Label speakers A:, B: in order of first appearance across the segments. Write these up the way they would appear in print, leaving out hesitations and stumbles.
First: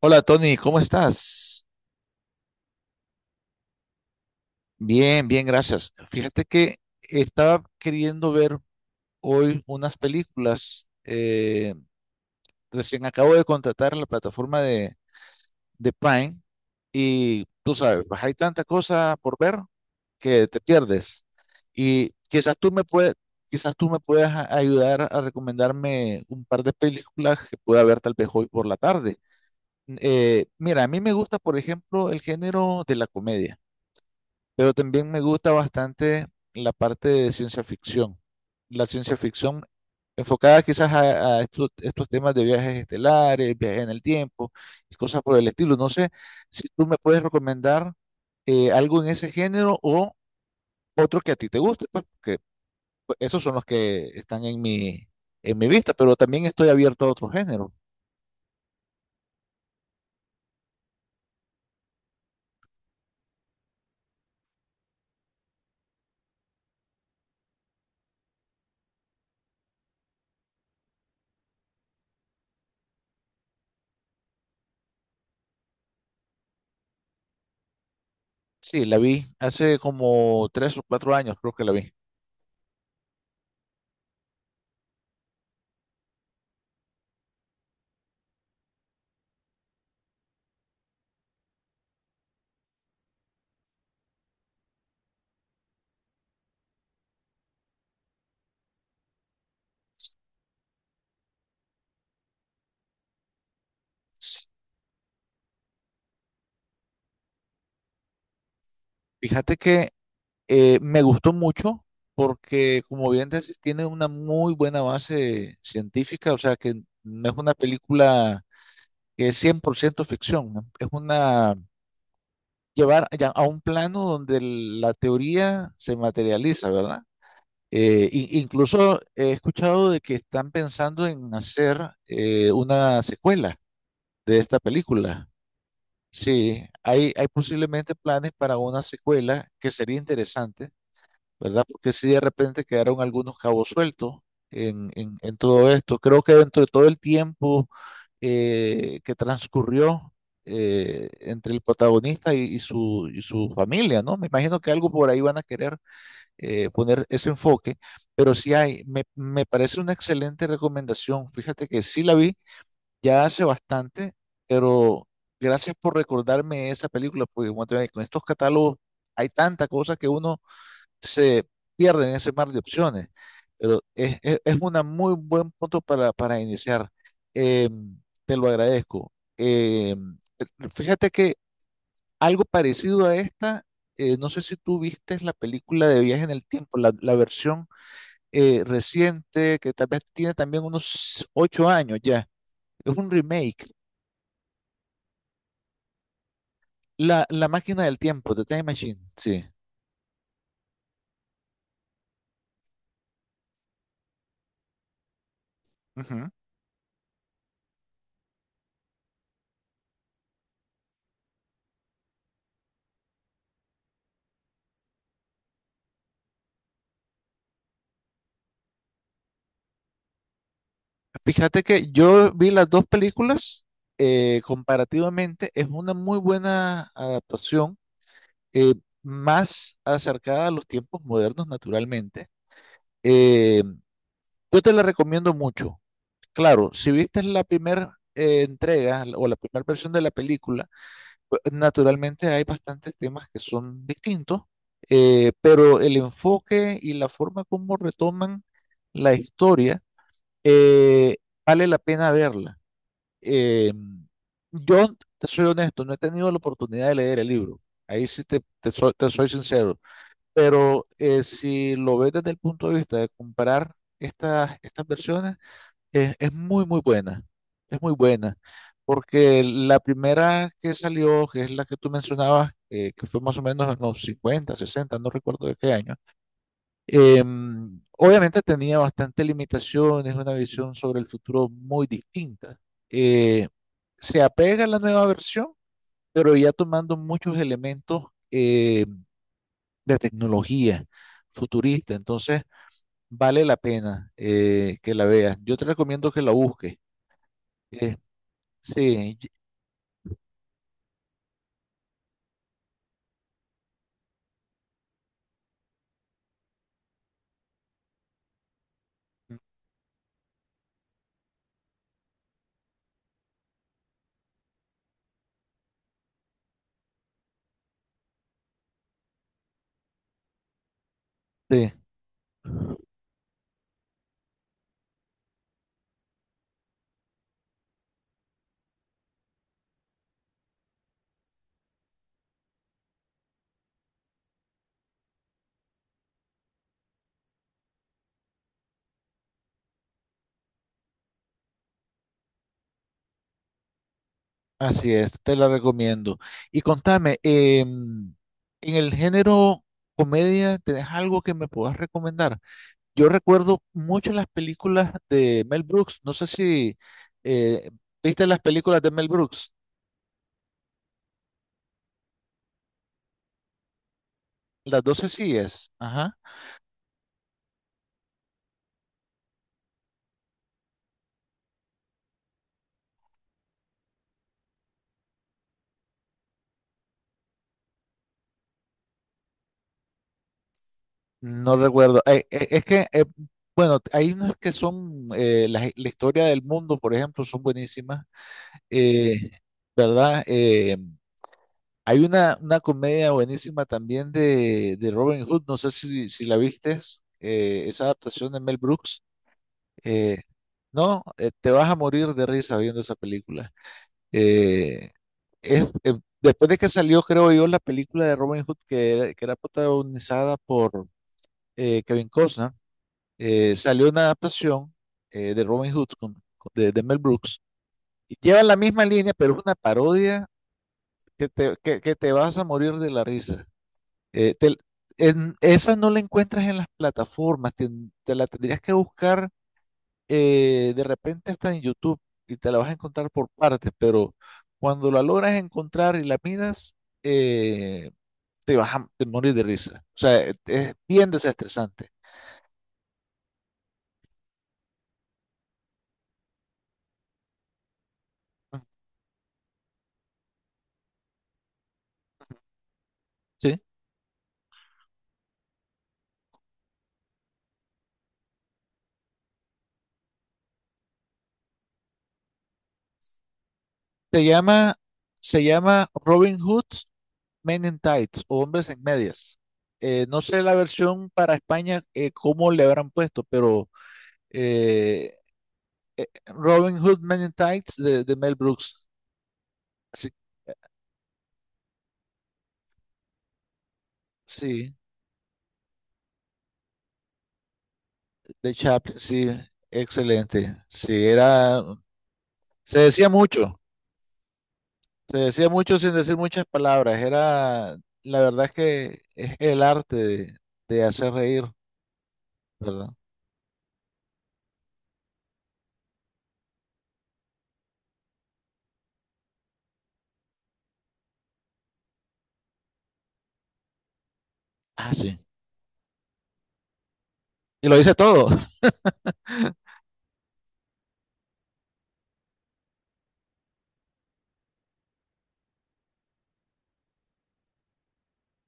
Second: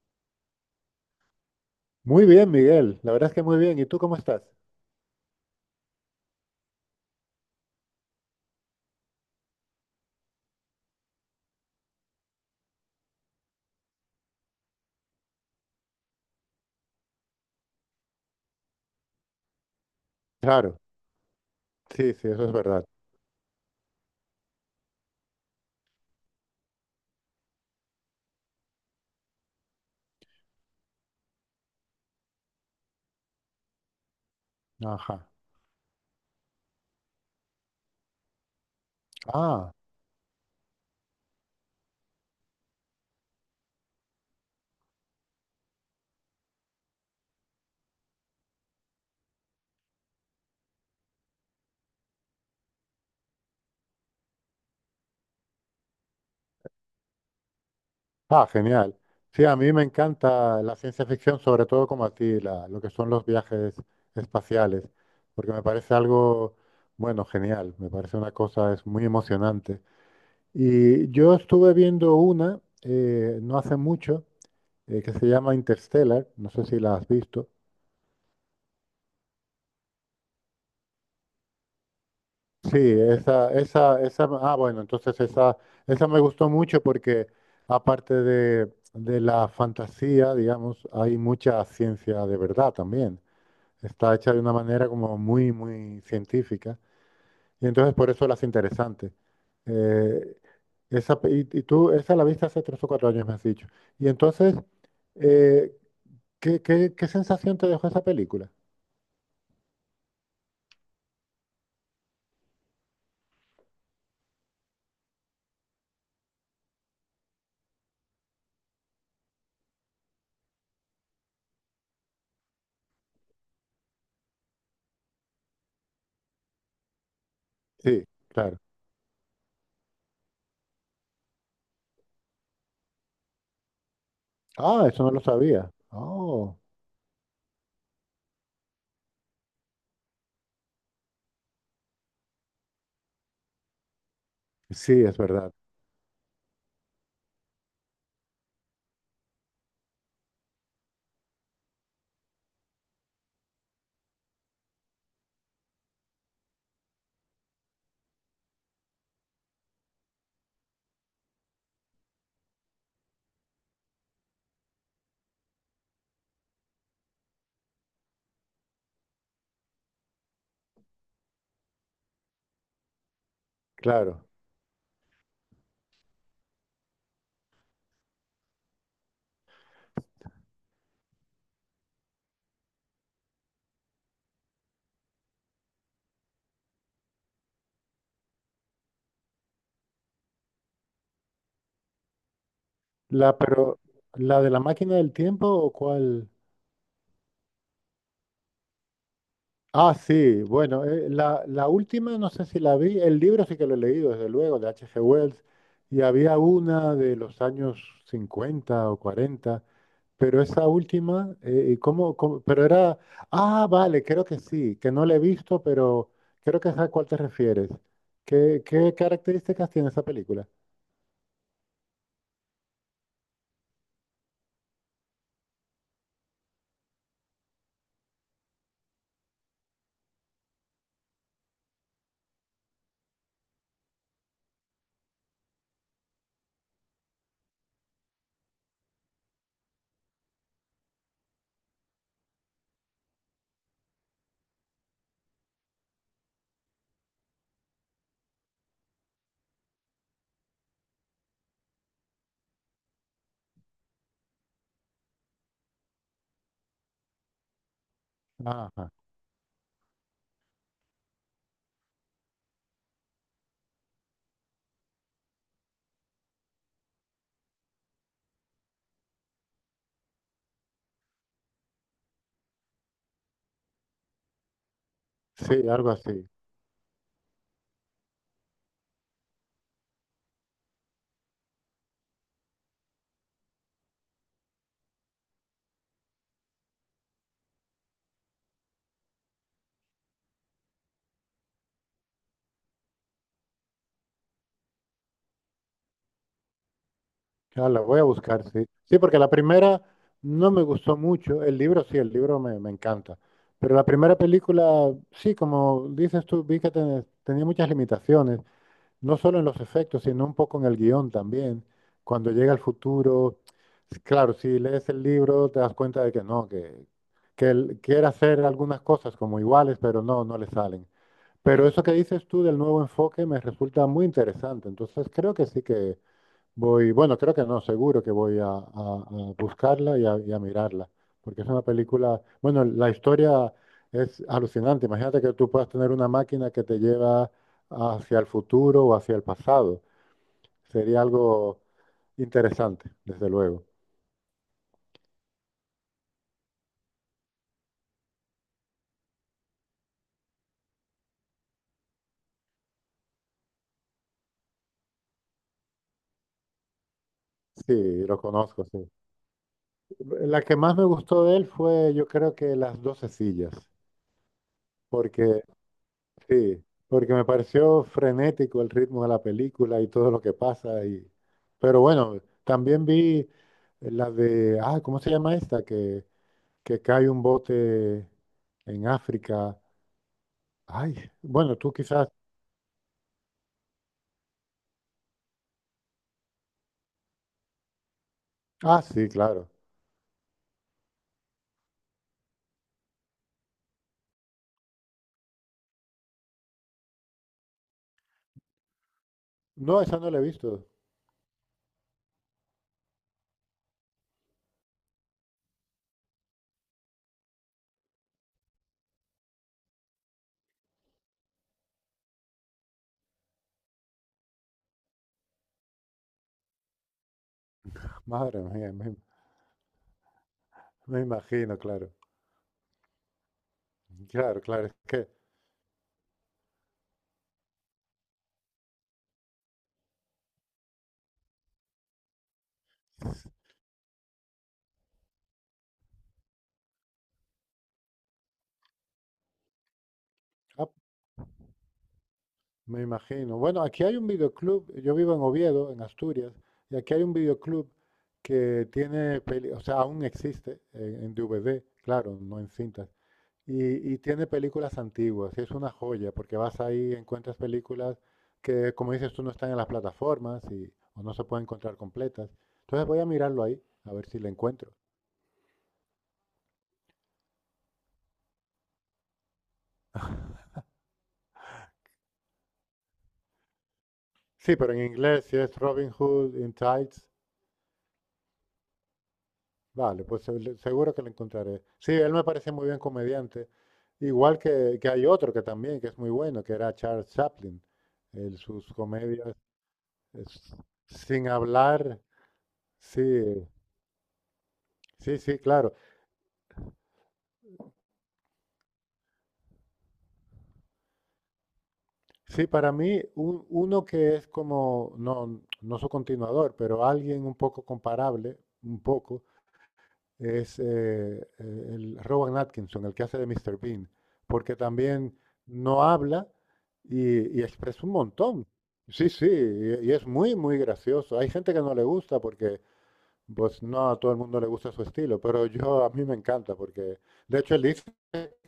A: Hola Tony, ¿cómo estás?
B: Muy bien, Miguel. La verdad es que muy bien. ¿Y tú cómo estás?
A: Bien, bien, gracias. Fíjate que estaba queriendo ver hoy unas películas. Recién acabo de contratar la plataforma de Prime y tú sabes, pues, hay tanta cosa por ver que te
B: Claro,
A: pierdes. Y
B: sí, sí, eso es
A: quizás tú me
B: verdad.
A: puedes, Quizás tú me puedas ayudar a recomendarme un par de películas que pueda ver tal vez hoy por la tarde. Mira, a mí me gusta, por ejemplo, el género de la comedia. Pero también
B: Ajá.
A: me gusta bastante la parte de ciencia ficción. La ciencia ficción
B: Ah,
A: enfocada quizás a estos temas de viajes estelares, viajes en el tiempo y cosas por el estilo. No sé si tú me puedes recomendar algo en ese género o otro que a ti te guste, pues, porque pues, esos son los que están en en mi vista, pero también estoy abierto a otro género.
B: ah, genial. Sí, a mí me encanta la ciencia ficción, sobre todo como a ti, lo que son los viajes espaciales, porque me parece algo, bueno, genial. Me parece una cosa, es muy emocionante. Y yo estuve viendo una no hace mucho que se llama Interstellar. No sé si la has visto.
A: Sí, la vi hace como tres o cuatro años, creo que la vi.
B: Sí, esa, ah, bueno, entonces esa me gustó mucho porque aparte de la fantasía, digamos, hay mucha ciencia de verdad también. Está hecha de una manera como muy científica y entonces por eso las hace interesante. Eh, esa, y tú, esa la viste hace tres o cuatro años, me has dicho. Y
A: Sí.
B: entonces, eh, ¿qué, qué sensación te dejó esa película?
A: Fíjate que me gustó mucho porque, como bien dices, tiene una muy buena base científica, o sea que no es una película que es 100% ficción, ¿no? Es una llevar ya a un plano donde la teoría se materializa, ¿verdad?
B: Sí, claro.
A: Incluso he escuchado de que están pensando en hacer una secuela de esta
B: Ah, eso no lo
A: película.
B: sabía. Oh,
A: Sí, hay posiblemente planes para una secuela que sería interesante, ¿verdad? Porque si de repente quedaron algunos cabos sueltos
B: sí, es
A: en
B: verdad,
A: todo esto. Creo que dentro de todo el tiempo que transcurrió entre el protagonista y y su familia, ¿no? Me imagino que algo por ahí van a querer poner ese enfoque, pero sí hay, me parece una excelente recomendación. Fíjate que sí la vi ya hace bastante, pero gracias por recordarme esa película, porque como te digo, con estos catálogos hay tanta cosa que uno se pierden en ese mar de opciones. Pero
B: claro.
A: es una muy buen punto para iniciar. Eh, Te lo agradezco. Fíjate que algo parecido a esta, no sé si tú viste la película de Viaje en el Tiempo, la versión reciente, que tal vez tiene también unos ocho años ya. Es un
B: La,
A: remake.
B: pero, ¿la de la máquina del tiempo o cuál?
A: La máquina del tiempo, The Time Machine, sí.
B: Ah, sí, bueno, la última no sé si la vi, el libro sí que lo he leído, desde luego, de H G Wells, y
A: Ujú.
B: había una de los años 50 o cuarenta. Pero esa última, ¿y ¿cómo, cómo? Pero era, ah, vale, creo que sí, que no la he visto, pero creo que es a cuál te refieres. Qué características tiene esa película?
A: Fíjate que yo vi las dos películas, comparativamente es una muy buena adaptación, eh, más acercada a los tiempos modernos, naturalmente. Eh, yo te la recomiendo mucho. Claro, si viste la primera entrega o la primera versión de la película, pues, naturalmente hay bastantes temas que son distintos, pero el enfoque y la forma como retoman la historia, eh, vale la pena verla. Eh, yo, te soy honesto, no he tenido la oportunidad de leer el libro. Ahí sí te,
B: Ajá,
A: te soy sincero. Pero si lo ves desde el punto de vista de comparar estas versiones, es muy, muy buena. Es muy buena. Porque la primera que salió, que es la que tú mencionabas, que fue más o menos en los 50 sesenta, no recuerdo de
B: sí,
A: qué
B: algo
A: año.
B: así.
A: eh, Obviamente tenía bastantes limitaciones, una visión sobre el futuro muy distinta. Eh, Se apega a la nueva versión, pero ya tomando muchos elementos eh, de tecnología futurista. Entonces, vale la pena que la veas. Yo te recomiendo que la busques.
B: Ah, la
A: Eh,
B: voy a buscar, sí. Sí,
A: sí,
B: porque la primera no me gustó mucho. El libro, sí, el libro me encanta. Pero la primera película, sí, como dices tú, vi que tenía muchas limitaciones, no solo en los efectos, sino un poco en el guión también. Cuando llega el futuro, claro, si lees el libro te das cuenta de que no, que él quiere hacer algunas cosas como iguales, pero no, no le salen. Pero
A: sí,
B: eso que dices tú del nuevo enfoque me resulta muy interesante. Entonces creo que sí. Voy, bueno, creo que no, seguro que a buscarla y a mirarla, porque es una película, bueno, la historia es alucinante. Imagínate que tú puedas tener una máquina que te lleva hacia el futuro o hacia el pasado. Sería algo interesante, desde luego.
A: así es, te la recomiendo. Y contame, en el género comedia, ¿tenés algo que me puedas recomendar? Yo recuerdo mucho las películas de Mel Brooks. No sé si eh,
B: Sí, lo
A: viste las
B: conozco,
A: películas
B: sí.
A: de Mel Brooks,
B: La que más me gustó de él fue, yo creo que Las 12 sillas,
A: las 12
B: porque
A: sillas. Ajá.
B: sí, porque me pareció frenético el ritmo de la película y todo lo que pasa. Y... Pero bueno, también vi la de, ah, ¿cómo se llama esta? Que cae un bote en África. Ay,
A: No
B: bueno, tú
A: recuerdo.
B: quizás.
A: Bueno, hay unas que son, la, la historia del mundo, por ejemplo, son buenísimas,
B: Ah, sí,
A: eh,
B: claro.
A: ¿verdad? Hay una comedia buenísima también de Robin Hood, no sé si la viste, esa adaptación de Mel Brooks.
B: No, esa no la
A: Eh,
B: he visto.
A: no, te vas a morir de risa viendo esa película. Eh, Después de que salió, creo yo, la película de Robin Hood que era protagonizada por Kevin Costner, salió una adaptación de Robin Hood de Mel Brooks. Y
B: Madre
A: lleva la
B: mía,
A: misma línea, pero es una parodia
B: me imagino, claro.
A: que te vas a morir de la risa. Eh,
B: Claro,
A: te-
B: claro. Es que,
A: Esa no la encuentras en las plataformas, te la tendrías que buscar, de repente está en YouTube y te la vas a encontrar por partes, pero cuando la logras encontrar y la miras, eh, te vas a te morir de risa. O sea,
B: ah,
A: es bien desestresante.
B: me imagino. Bueno, aquí hay un videoclub, yo vivo en Oviedo, en Asturias, y aquí hay un videoclub que tiene, o sea, aún existe en DVD, claro, no en cintas,
A: ¿Sí?
B: y tiene películas antiguas, y es una joya, porque vas ahí, encuentras películas que, como dices tú, no están en las plataformas y, o no se pueden encontrar completas. Entonces voy a mirarlo ahí, a ver si
A: Se
B: la encuentro.
A: llama, Se llama Robin Hood Men in Tights o Hombres en Medias. No sé la versión para España, cómo le habrán puesto, pero
B: Sí, pero en
A: eh,
B: inglés, si es Robin Hood in
A: Robin Hood
B: Tights,
A: Men in Tights de Mel Brooks.
B: vale,
A: Sí,
B: pues seguro que lo encontraré. Sí, él me parece muy bien comediante. Igual
A: sí.
B: que hay otro que también, que es muy bueno, que era Charles Chaplin. Él,
A: De
B: sus
A: Chaplin, sí,
B: comedias, es-
A: excelente. Sí,
B: sin
A: era,
B: hablar,
A: se decía
B: sí,
A: mucho, se
B: sí, sí,
A: decía
B: claro.
A: mucho sin decir muchas palabras. Era, la verdad es que es el arte de hacer reír,
B: Sí, para
A: ¿verdad?
B: mí, uno que es como, no, no su continuador, pero alguien un poco comparable, un poco, es el Rowan Atkinson, el que hace de Mr. Bean, porque
A: Ah,
B: también
A: sí.
B: no habla y
A: Y lo
B: expresa un
A: dice todo.
B: montón. Sí, sí, y es muy gracioso. Hay gente que no le gusta porque pues no a todo el mundo le gusta su estilo, pero yo a mí me encanta porque, de hecho, él dice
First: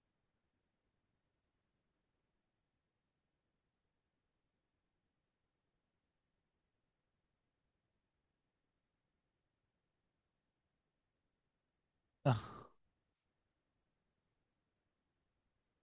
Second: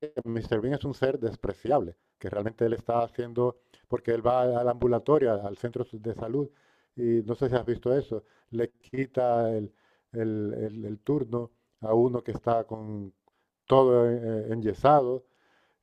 B: que Mr. Bean es un ser despreciable, que realmente él está haciendo, porque él va al ambulatorio, al al centro de salud, y no sé si has visto eso, le quita el turno a uno que está con todo enyesado,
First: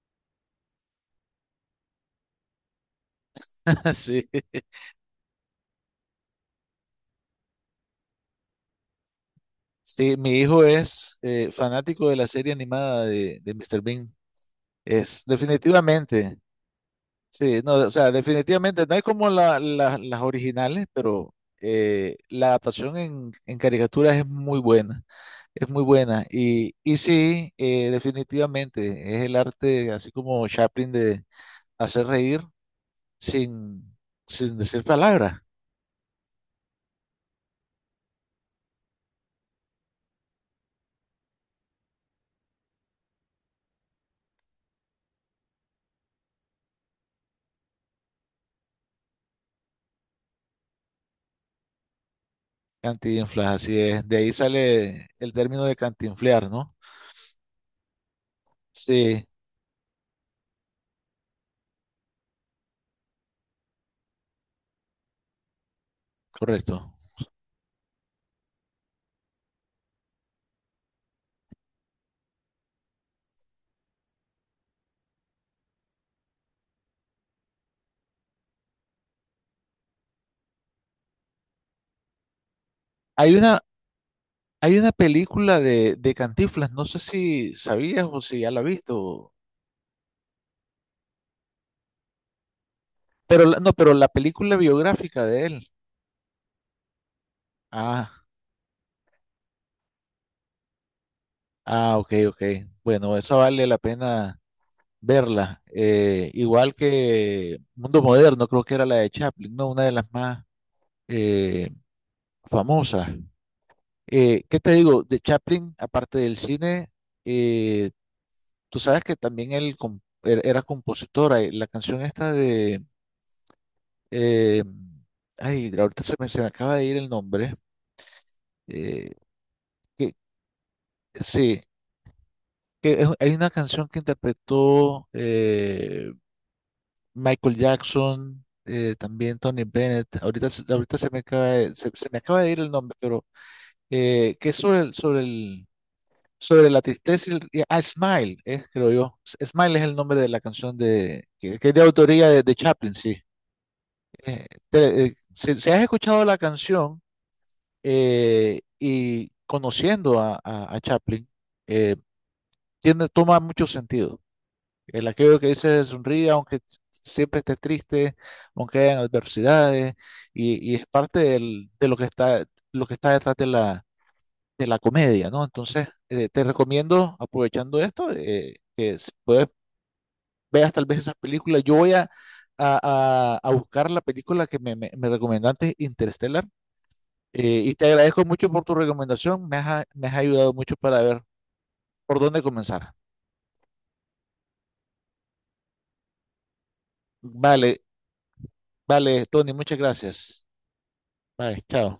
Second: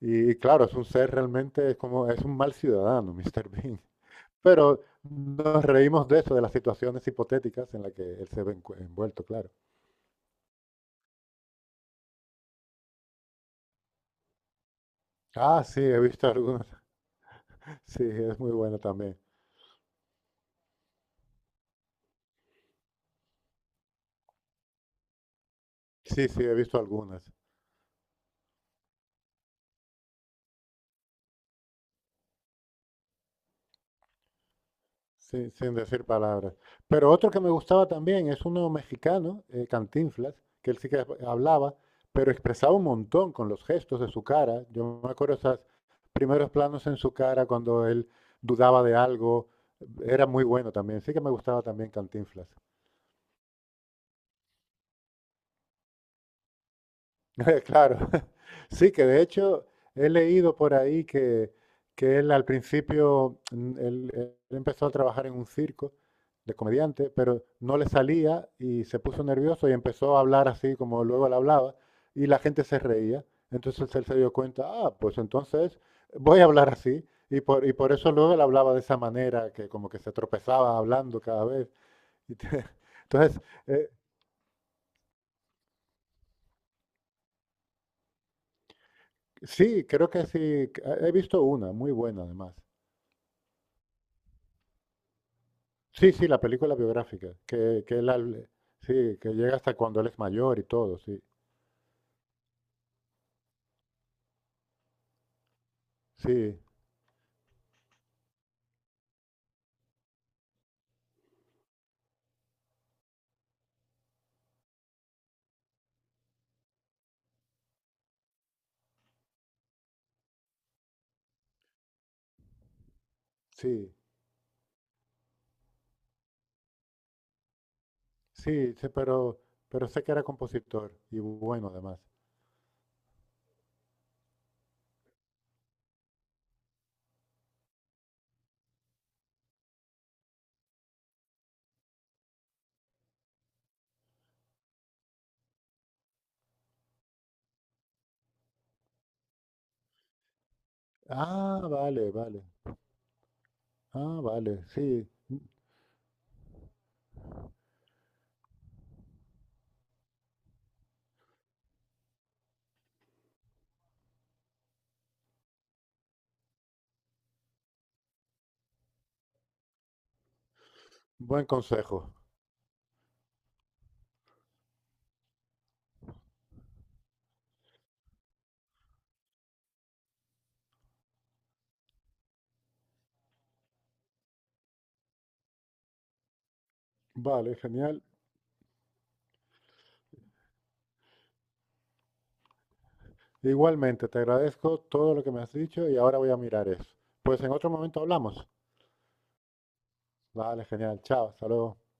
B: y claro, es un ser realmente, es como, es un mal ciudadano, Mr. Bean.
A: Ah, sí.
B: Pero nos reímos de eso, de las situaciones hipotéticas en las que él se ve envuelto, claro.
A: Sí, mi hijo es fanático de la serie animada de Mr. Bean. Es,
B: Ah, sí, he visto
A: definitivamente.
B: algunas.
A: Sí, no, o
B: Sí,
A: sea,
B: es muy buena
A: definitivamente no es
B: también.
A: como las originales, pero la adaptación en caricaturas es muy buena. Es muy buena.
B: Sí, sí, he visto
A: Y
B: algunas.
A: sí, definitivamente, es el arte, así como Chaplin, de hacer reír sin, sin decir palabras.
B: Sí, sin decir palabras. Pero otro que me gustaba también es uno mexicano, Cantinflas, que él sí que hablaba, pero expresaba un montón con los gestos de su cara. Yo me acuerdo esos primeros planos en su cara cuando él dudaba de algo. Era muy bueno también. Sí que me gustaba también Cantinflas.
A: Cantinflas, así es. De ahí sale el término de cantinflear, ¿no?
B: Claro, sí, que de
A: Sí,
B: hecho he leído por ahí que él al principio, él empezó a trabajar en un circo de
A: correcto.
B: comediante, pero no le salía y se puso nervioso y empezó a hablar así como luego él hablaba y la gente se reía. Entonces él se dio cuenta, ah, pues entonces voy a hablar así. Y y por eso luego él hablaba de esa manera, que como que se tropezaba hablando cada vez. y te-
A: Hay
B: entonces,
A: una,
B: eh,
A: Hay una película de Cantinflas, no sé si sabías o si ya la has visto,
B: sí, creo que sí, he visto una, muy buena además.
A: pero no, pero la película biográfica de él.
B: Sí, sí, la película biográfica, que él,
A: Ah,
B: sí, que llega hasta cuando él es mayor y todo,
A: ah, ok, ok. Bueno, eso vale la pena verla.
B: sí,
A: Igual que Mundo Moderno, creo que era la de Chaplin, ¿no? Una de las más eh, famosas. ¿Qué te digo? De Chaplin, aparte del cine, eh, tú sabes que también él era compositora. La canción esta de...
B: sí,
A: eh, ay, se me acaba de ir el nombre.
B: sí, sí,
A: eh,
B: pero sé que
A: que,
B: era compositor y
A: sí,
B: bueno además.
A: hay una canción que interpretó... Michael Jackson, también Tony Bennett. Ahorita se me acaba se me acaba de ir el nombre, pero que es sobre sobre la tristeza y ah, Smile, creo yo. Smile es el nombre de la canción
B: Ah,
A: que es de
B: vale,
A: autoría
B: vale,
A: de Chaplin, sí.
B: ah, vale, sí,
A: Si, si has escuchado la canción y conociendo a Chaplin, eh, tiene, toma mucho sentido. El aquello que dice sonríe, aunque siempre esté triste, aunque hayan adversidades, y es parte
B: buen
A: de
B: consejo,
A: lo que está detrás de la comedia, ¿no? Entonces, te recomiendo, aprovechando esto, que si puedes, veas tal vez esas películas. Yo voy a, a buscar la película que me recomendaste, Interstellar,
B: vale,
A: y te
B: genial.
A: agradezco mucho por tu recomendación, me has ayudado mucho para ver por dónde comenzar.
B: Igualmente, te agradezco todo lo que me has dicho y ahora voy a mirar eso. Pues en otro
A: Vale,
B: momento hablamos.
A: vale, Tony, muchas gracias.
B: Vale, genial, chao, hasta
A: Bye,
B: luego.
A: chao.